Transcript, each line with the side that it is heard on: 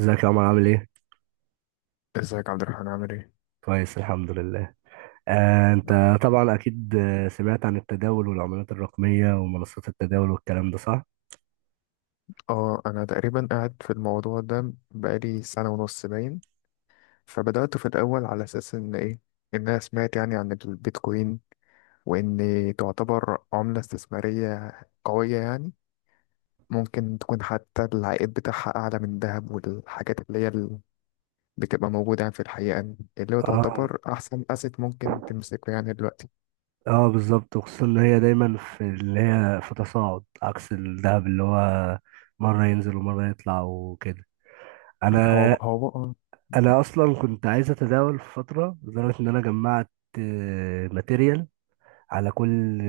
right: ازيك يا عمر عامل ايه؟
left: ازيك يا عبد الرحمن عامل ايه؟
right: كويس الحمد لله. آه، انت. طبعا اكيد، سمعت عن التداول والعملات الرقمية ومنصات التداول والكلام ده صح؟
left: اه انا تقريبا قاعد في الموضوع ده بقالي سنة ونص باين. فبدأت في الاول على اساس ان ايه، ان انا سمعت يعني عن البيتكوين، وان تعتبر عملة استثمارية قوية يعني، ممكن تكون حتى العائد بتاعها اعلى من الذهب والحاجات اللي هي اللي بتبقى موجودة يعني في الحقيقة، اللي هو
right: اه.
left: تعتبر احسن اسيت ممكن تمسكه يعني دلوقتي.
right: اه، بالظبط، وخصوصا ان هي دايما في اللي هي في تصاعد، عكس الذهب اللي هو مرة ينزل ومرة يطلع وكده.
left: هو
right: انا
left: هو
right: انا اصلا كنت عايز اتداول في فترة، لدرجة ان انا جمعت ماتيريال على كل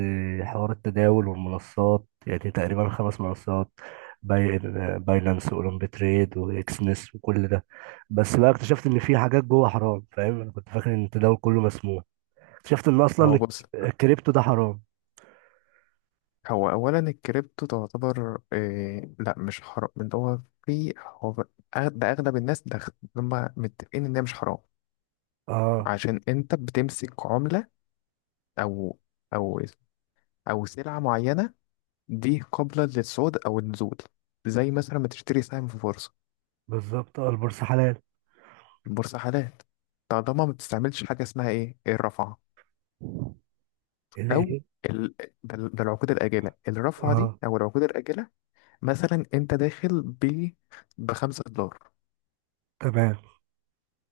right: حوار التداول والمنصات، يعني تقريبا خمس منصات. باي باينانس، واولمبي تريد، واكسنس، وكل ده. بس بقى اكتشفت ان في حاجات جوه حرام، فاهم؟ انا كنت فاكر ان التداول كله مسموح. اكتشفت ان اصلا
left: هو بص،
right: الكريبتو ده حرام.
left: هو اولا الكريبتو تعتبر إيه، لا مش حرام. من هو في هو ب- أغ- ده اغلب الناس ده هم متفقين ان هي مش حرام.
right: اه،
left: عشان انت بتمسك عملة، او او او سلعة معينة دي قابلة للصعود او النزول، زي مثلا ما تشتري سهم في بورصة.
right: بالظبط. اه، البورصه حلال.
left: البورصة حلال طالما ما بتستعملش حاجة اسمها ايه الرفعة، او
right: الايه؟
left: ال... ده ده العقود الآجلة، الرفعة دي
right: اه،
left: او العقود الآجلة. مثلا انت داخل بخمسة دولار،
right: تمام.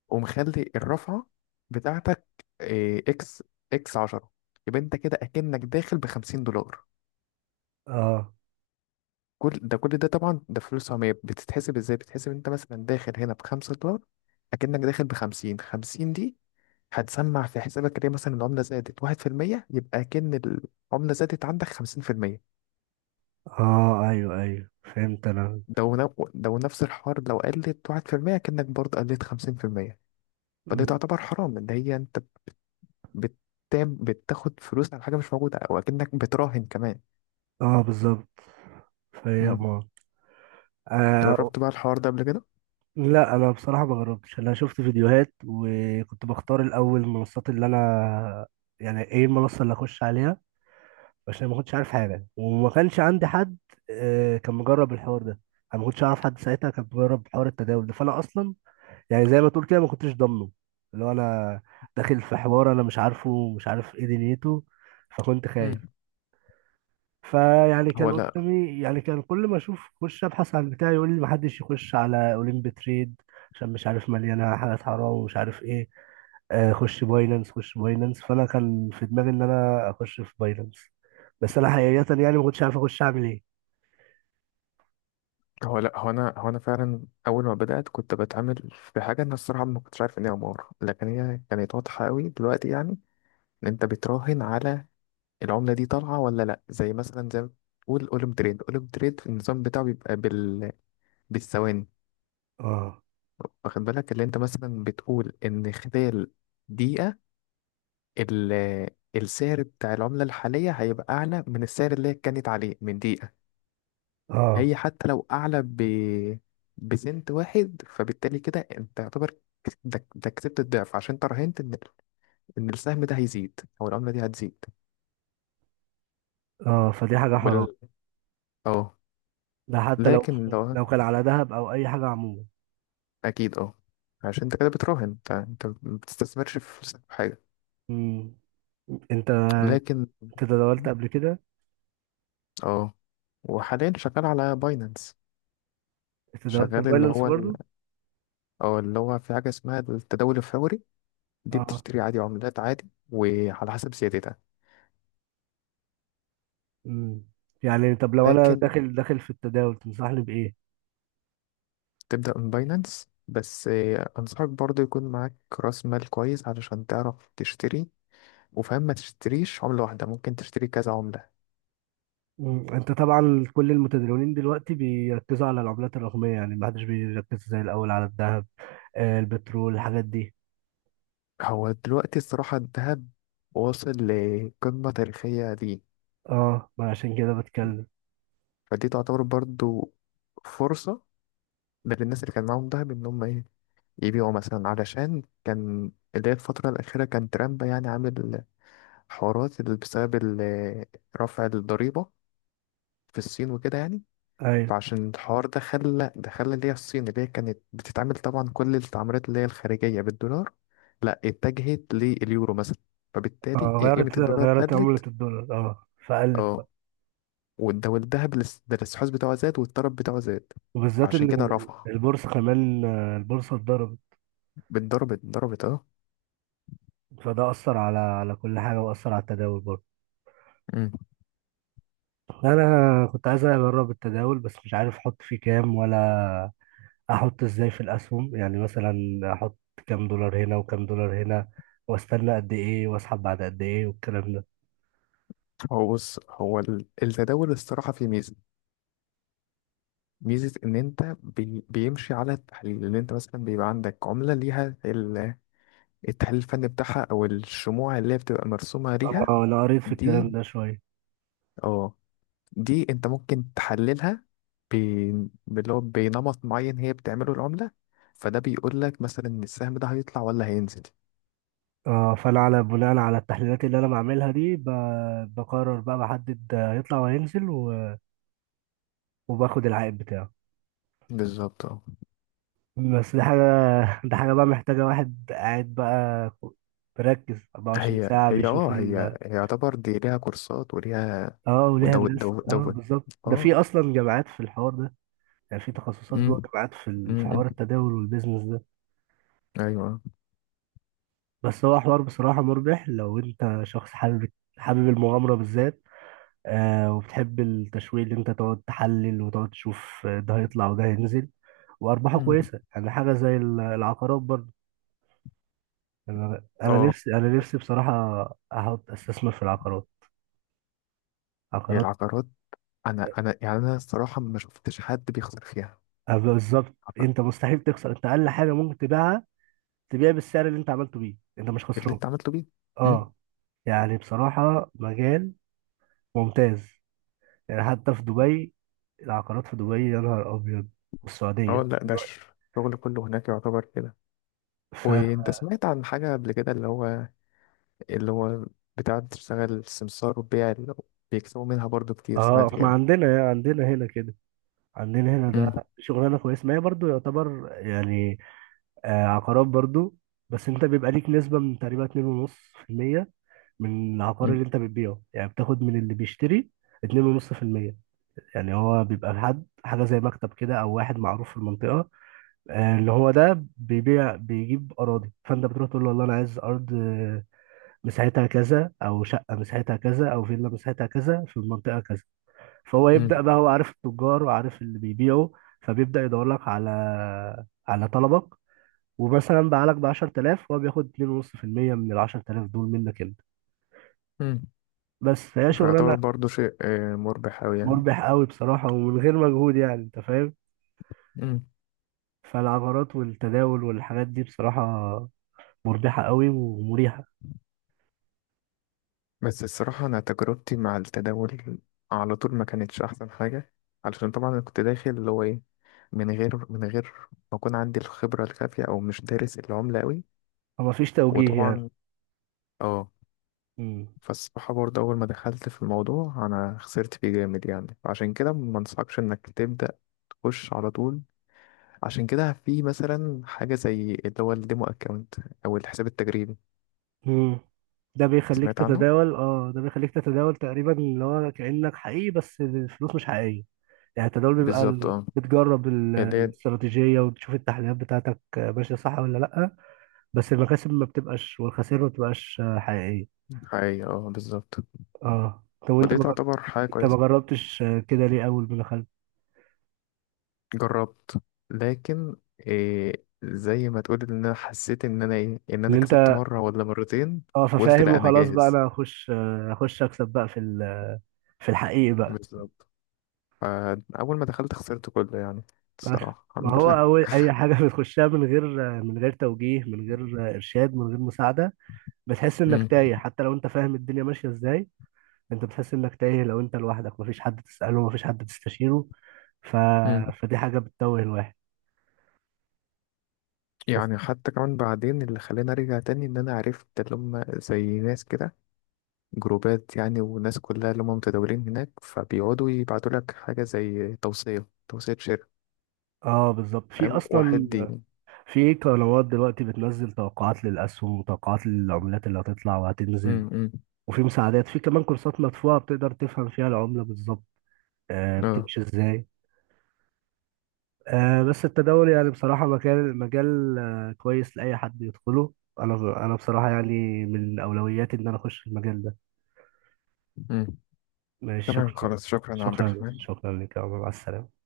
left: ومخلي الرفعة بتاعتك إيه، اكس 10، يبقى انت كده اكنك داخل ب 50 دولار.
right: اه.
left: كل ده طبعا، ده فلوس عمية. بتتحسب ازاي؟ بتتحسب انت مثلا داخل هنا ب 5 دولار، اكنك داخل ب 50. 50 دي هتسمع في حسابك ليه؟ مثلا العملة زادت 1%، يبقى اكن العملة زادت عندك 50%.
right: اه، ايوه ايوه، فهمت انا.
left: ده ونفس الحوار لو قلت 1%، اكنك برضه قلت 50%.
right: م.
left: فدي تعتبر حرام، اللي هي انت بتتاب بتاخد فلوس على حاجة مش موجودة وأكنك بتراهن كمان.
right: اه، بالظبط. فهي
left: مم.
right: امار. اه،
left: جربت بقى الحوار ده قبل كده؟
right: لا، انا بصراحه ما جربتش. انا شفت فيديوهات وكنت بختار الاول المنصات اللي انا، يعني ايه المنصه اللي اخش عليها، عشان ما كنتش عارف حاجه وما كانش عندي حد. كان مجرب الحوار ده. انا ما كنتش اعرف حد ساعتها كان مجرب حوار التداول ده، فانا اصلا يعني زي ما تقول كده ما كنتش ضامنه اللي هو انا داخل في حوار انا مش عارف ايه دنيته. فكنت خايف.
left: مم.
right: فيعني
left: هو
right: كان
left: لا
right: قدامي، يعني كان كل ما اشوف اخش ابحث عن بتاعي يقول لي ما حدش يخش على اولمب تريد، عشان مش عارف مليانه حاجات حرام ومش عارف ايه. خش باينانس خش باينانس. فانا كان في دماغي ان انا اخش في باينانس، بس انا حقيقه يعني ما كنتش عارف اخش اعمل ايه.
left: هو أنا فعلا أول ما بدأت كنت بتعامل في حاجة، أنا الصراحة ما كنتش عارف إن هي عمارة، لكن هي كانت واضحة أوي دلوقتي يعني. إن أنت بتراهن على العملة دي طالعة ولا لأ، زي مثلا زي ما بتقول أولم تريد. أولم تريد النظام بتاعه بيبقى بالثواني.
right: اه
left: واخد بالك اللي أنت مثلا بتقول إن خلال دقيقة ال السعر بتاع العملة الحالية هيبقى أعلى من السعر اللي هي كانت عليه من دقيقة.
right: اه
left: هي حتى لو أعلى بسنت واحد، فبالتالي كده أنت يعتبر كس- ده, ده كسبت الضعف، عشان انت راهنت إن السهم ده هيزيد أو العملة دي هتزيد.
right: اه، فدي حاجه حرام.
left: وال اه.
right: ده حتى لو
left: لكن لو
right: كان على ذهب او اي حاجه عموما.
left: أكيد، اه. عشان انت كده بتراهن، انت ما بتستثمرش فلوسك في حاجة.
right: مم. انت
left: لكن،
right: انت تداولت قبل كده؟
left: اه. وحاليا شغال على باينانس.
right: انت تداولت في
left: شغال اللي
right: باينانس
left: هو
right: برضو؟
left: أو اللي هو في حاجة اسمها التداول الفوري. دي
right: اه.
left: بتشتري عادي عملات عادي وعلى حسب زيادتها.
right: مم. يعني طب لو انا
left: لكن
right: داخل في التداول تنصحني بايه؟
left: تبدأ من باينانس بس. أنصحك برضو يكون معاك رأس مال كويس علشان تعرف تشتري. وفاهم، ما تشتريش عملة واحدة، ممكن تشتري كذا عملة.
right: مم. انت طبعا كل المتداولين دلوقتي بيركزوا على العملات الرقميه، يعني ما حدش بيركز زي الاول على الذهب، آه، البترول، الحاجات دي.
left: هو دلوقتي الصراحة الذهب واصل لقمة تاريخية دي.
right: اه، ما عشان كده بتكلم.
left: فدي تعتبر برضو فرصة، ده للناس اللي كان معاهم دهب إن هم إيه، يبيعوا مثلا. علشان كان اللي هي الفترة الأخيرة كان ترامب يعني عامل حوارات اللي رفع الضريبة في الصين وكده يعني.
right: ايوه.
left: فعشان الحوار ده خلى اللي هي الصين اللي هي كانت بتتعامل طبعا كل التعاملات اللي هي الخارجية بالدولار، لا اتجهت لليورو مثلا. فبالتالي
right: اه،
left: قيمة الدولار
right: غيرت عمله
left: قلت.
right: الدولار، اه، فقلت بقى.
left: اه. والذهب، الاس- ده الاستحواذ بتاعه زاد والطلب بتاعه زاد.
right: وبالذات
left: عشان
right: ان
left: كده رفع.
right: البورصه كمان، البورصه اتضربت.
left: بالضرب ضربت، اه.
right: فده اثر على كل حاجه، واثر على التداول برضه.
left: أمم.
right: انا كنت عايز اجرب التداول بس مش عارف احط فيه كام، ولا احط ازاي في الاسهم. يعني مثلا احط كام دولار هنا وكام دولار هنا، واستنى قد ايه، واسحب بعد قد ايه، والكلام ده.
left: هو بص، التداول الصراحة فيه ميزة، ميزة إن أنت بيمشي على التحليل، إن أنت مثلا بيبقى عندك عملة ليها التحليل الفني بتاعها أو الشموع اللي هي بتبقى مرسومة ليها.
right: اه، انا قريت في
left: دي
right: الكلام ده شويه.
left: اه دي أنت ممكن تحللها باللي هو بنمط معين هي بتعمله العملة. فده بيقول لك مثلا إن السهم ده هيطلع ولا هينزل.
right: اه، فانا على بناء على التحليلات اللي انا بعملها دي بقرر بقى، بحدد هيطلع وهينزل وباخد العائد بتاعه.
left: بالظبط، اه.
right: بس دي حاجه دي حاجه بقى محتاجه واحد قاعد بقى مركز 24
left: هي
right: ساعه
left: هي اه
right: بيشوف
left: هي هي يعتبر دي ليها كورسات وليها.
right: اه، وليها
left: ودو
right: ناس.
left: دو
right: اه،
left: دو
right: بالظبط، ده في
left: اه.
right: اصلا جامعات في الحوار ده، يعني في تخصصات
left: امم.
right: جوه الجامعات في في
left: امم.
right: حوار التداول والبيزنس ده.
left: ايوه.
right: بس هو حوار بصراحة مربح لو انت شخص حابب، المغامرة بالذات، آه، وبتحب التشويق، اللي انت تقعد تحلل وتقعد تشوف ده هيطلع وده هينزل، وارباحه
left: امم.
right: كويسة، يعني حاجة زي العقارات برضه. انا انا
left: اه.
right: نفسي انا نفسي بصراحة استثمر في العقارات،
left: هي
right: عقارات.
left: العقارات، انا يعني الصراحه ما شفتش حد بيخسر فيها.
right: بالظبط،
left: عارفة؟
right: انت مستحيل تخسر. انت اقل حاجة ممكن تبيعها، تبيع بالسعر اللي انت عملته بيه، انت مش
left: اللي
right: خسران.
left: انت عملته بيه. امم.
right: اه، يعني بصراحة مجال ممتاز، يعني حتى في دبي، العقارات في دبي يا نهار ابيض،
left: اه،
right: والسعوديه
left: لا، ده
right: دلوقتي.
left: الشغل كله هناك يعتبر كده.
right: ف
left: وانت سمعت عن حاجه قبل كده اللي هو بتاع بتشتغل السمسار وبيع، اللي هو بيكسبوا منها برضو كتير،
right: اه،
left: سمعت
right: ما
left: كده؟
right: عندنا هنا كده. عندنا هنا
left: امم.
right: ده شغلانه كويسه، ما هي برضو يعتبر يعني، آه، عقارات برضو. بس انت بيبقى ليك نسبه من تقريبا 2.5% من العقار اللي انت بتبيعه، يعني بتاخد من اللي بيشتري 2.5%. يعني هو بيبقى حد حاجه زي مكتب كده، او واحد معروف في المنطقه، آه، اللي هو ده بيبيع بيجيب اراضي، فانت بتروح تقول له والله انا عايز ارض مساحتها كذا، او شقه مساحتها كذا، او فيلا مساحتها كذا في المنطقه كذا. فهو
left: امم.
right: يبدا بقى، هو عارف التجار وعارف اللي بيبيعوا. فبيبدا يدور لك على طلبك، ومثلا باعلك ب 10,000، هو بياخد 2.5% من ال 10,000 دول منك انت.
left: امم.
right: بس فهي
left: فيعتبر
right: شغلانه
left: برضو شيء، مربح أوي.
right: مربح قوي بصراحه، ومن غير مجهود، يعني انت فاهم.
left: يعني.
right: فالعقارات والتداول والحاجات دي بصراحه مربحه قوي ومريحه.
left: بس الصراحة أنا تجربتي مع التداول على طول ما كانتش أحسن حاجة. علشان طبعا أنا كنت داخل اللي هو إيه، من غير ما أكون عندي الخبرة الكافية، أو مش دارس العملة أوي.
right: ومفيش توجيه، يعني.
left: وطبعا، اه.
right: مم.
left: فالصراحة برضه أول ما دخلت في الموضوع أنا خسرت فيه جامد يعني. عشان كده ما أنصحكش إنك تبدأ تخش على طول. عشان كده في مثلا حاجة زي اللي هو الديمو أكاونت أو الحساب التجريبي.
right: مم. ده بيخليك
left: سمعت عنه؟
right: تتداول تقريبا اللي هو كأنك حقيقي، بس الفلوس مش حقيقية. يعني التداول بيبقى
left: بالظبط، اه.
right: بتجرب
left: اللي هي
right: الاستراتيجية، وتشوف التحليلات بتاعتك ماشية صح ولا لأ. بس المكاسب ما بتبقاش والخسائر ما بتبقاش حقيقية.
left: حقيقة، اه، بالظبط.
right: اه، طب وانت
left: ودي
right: ما جر-
left: تعتبر حاجة
right: انت ما
left: كويسة.
right: جربتش كده ليه اول ما دخلت؟
left: جربت. لكن إيه، زي ما تقول ان انا حسيت ان انا ايه ان
right: ان
left: انا كسبت
right: انت،
left: مره ولا مرتين.
right: اه،
left: قلت
right: ففاهم
left: لا، انا
right: وخلاص بقى
left: جاهز.
right: انا هخش، هخش اكسب بقى في في الحقيقي بقى.
left: بالظبط. فاول ما دخلت خسرت كله يعني.
right: بس
left: الصراحه
right: ما
left: الحمد
right: هو
left: لله.
right: أول أي حاجة بتخشها من غير توجيه، من غير إرشاد، من غير مساعدة، بتحس إنك
left: مم.
right: تايه. حتى لو أنت فاهم الدنيا ماشية إزاي، أنت بتحس إنك تايه لو أنت لوحدك، مفيش حد تسأله، مفيش حد تستشيره. ف...
left: مم.
right: فدي حاجة بتتوه الواحد. بس.
left: يعني حتى كمان بعدين اللي خلاني ارجع تاني ان انا عرفت اللي هم زي ناس كده. جروبات يعني، وناس كلها اللي هم متداولين هناك، فبيقعدوا يبعتوا لك حاجه زي توصيه شركه.
right: اه، بالظبط. في
left: فاهم
right: اصلا،
left: واحد دي.
right: في قنوات دلوقتي بتنزل توقعات للاسهم وتوقعات للعملات اللي هتطلع وهتنزل.
left: امم.
right: وفي مساعدات، في كمان كورسات مدفوعة بتقدر تفهم فيها العملة بالظبط، آه،
left: اه.
right: بتمشي ازاي. آه، بس التداول يعني بصراحة مجال كويس لأي حد يدخله. أنا بصراحة يعني من أولوياتي إن أنا أخش المجال ده.
left: مم.
right: ماشي،
left: تمام
right: شكرا.
left: خلاص، شكرا يا عبد
right: شكرا
left: الرحمن.
right: شكرا لك يا عمر، مع السلامة.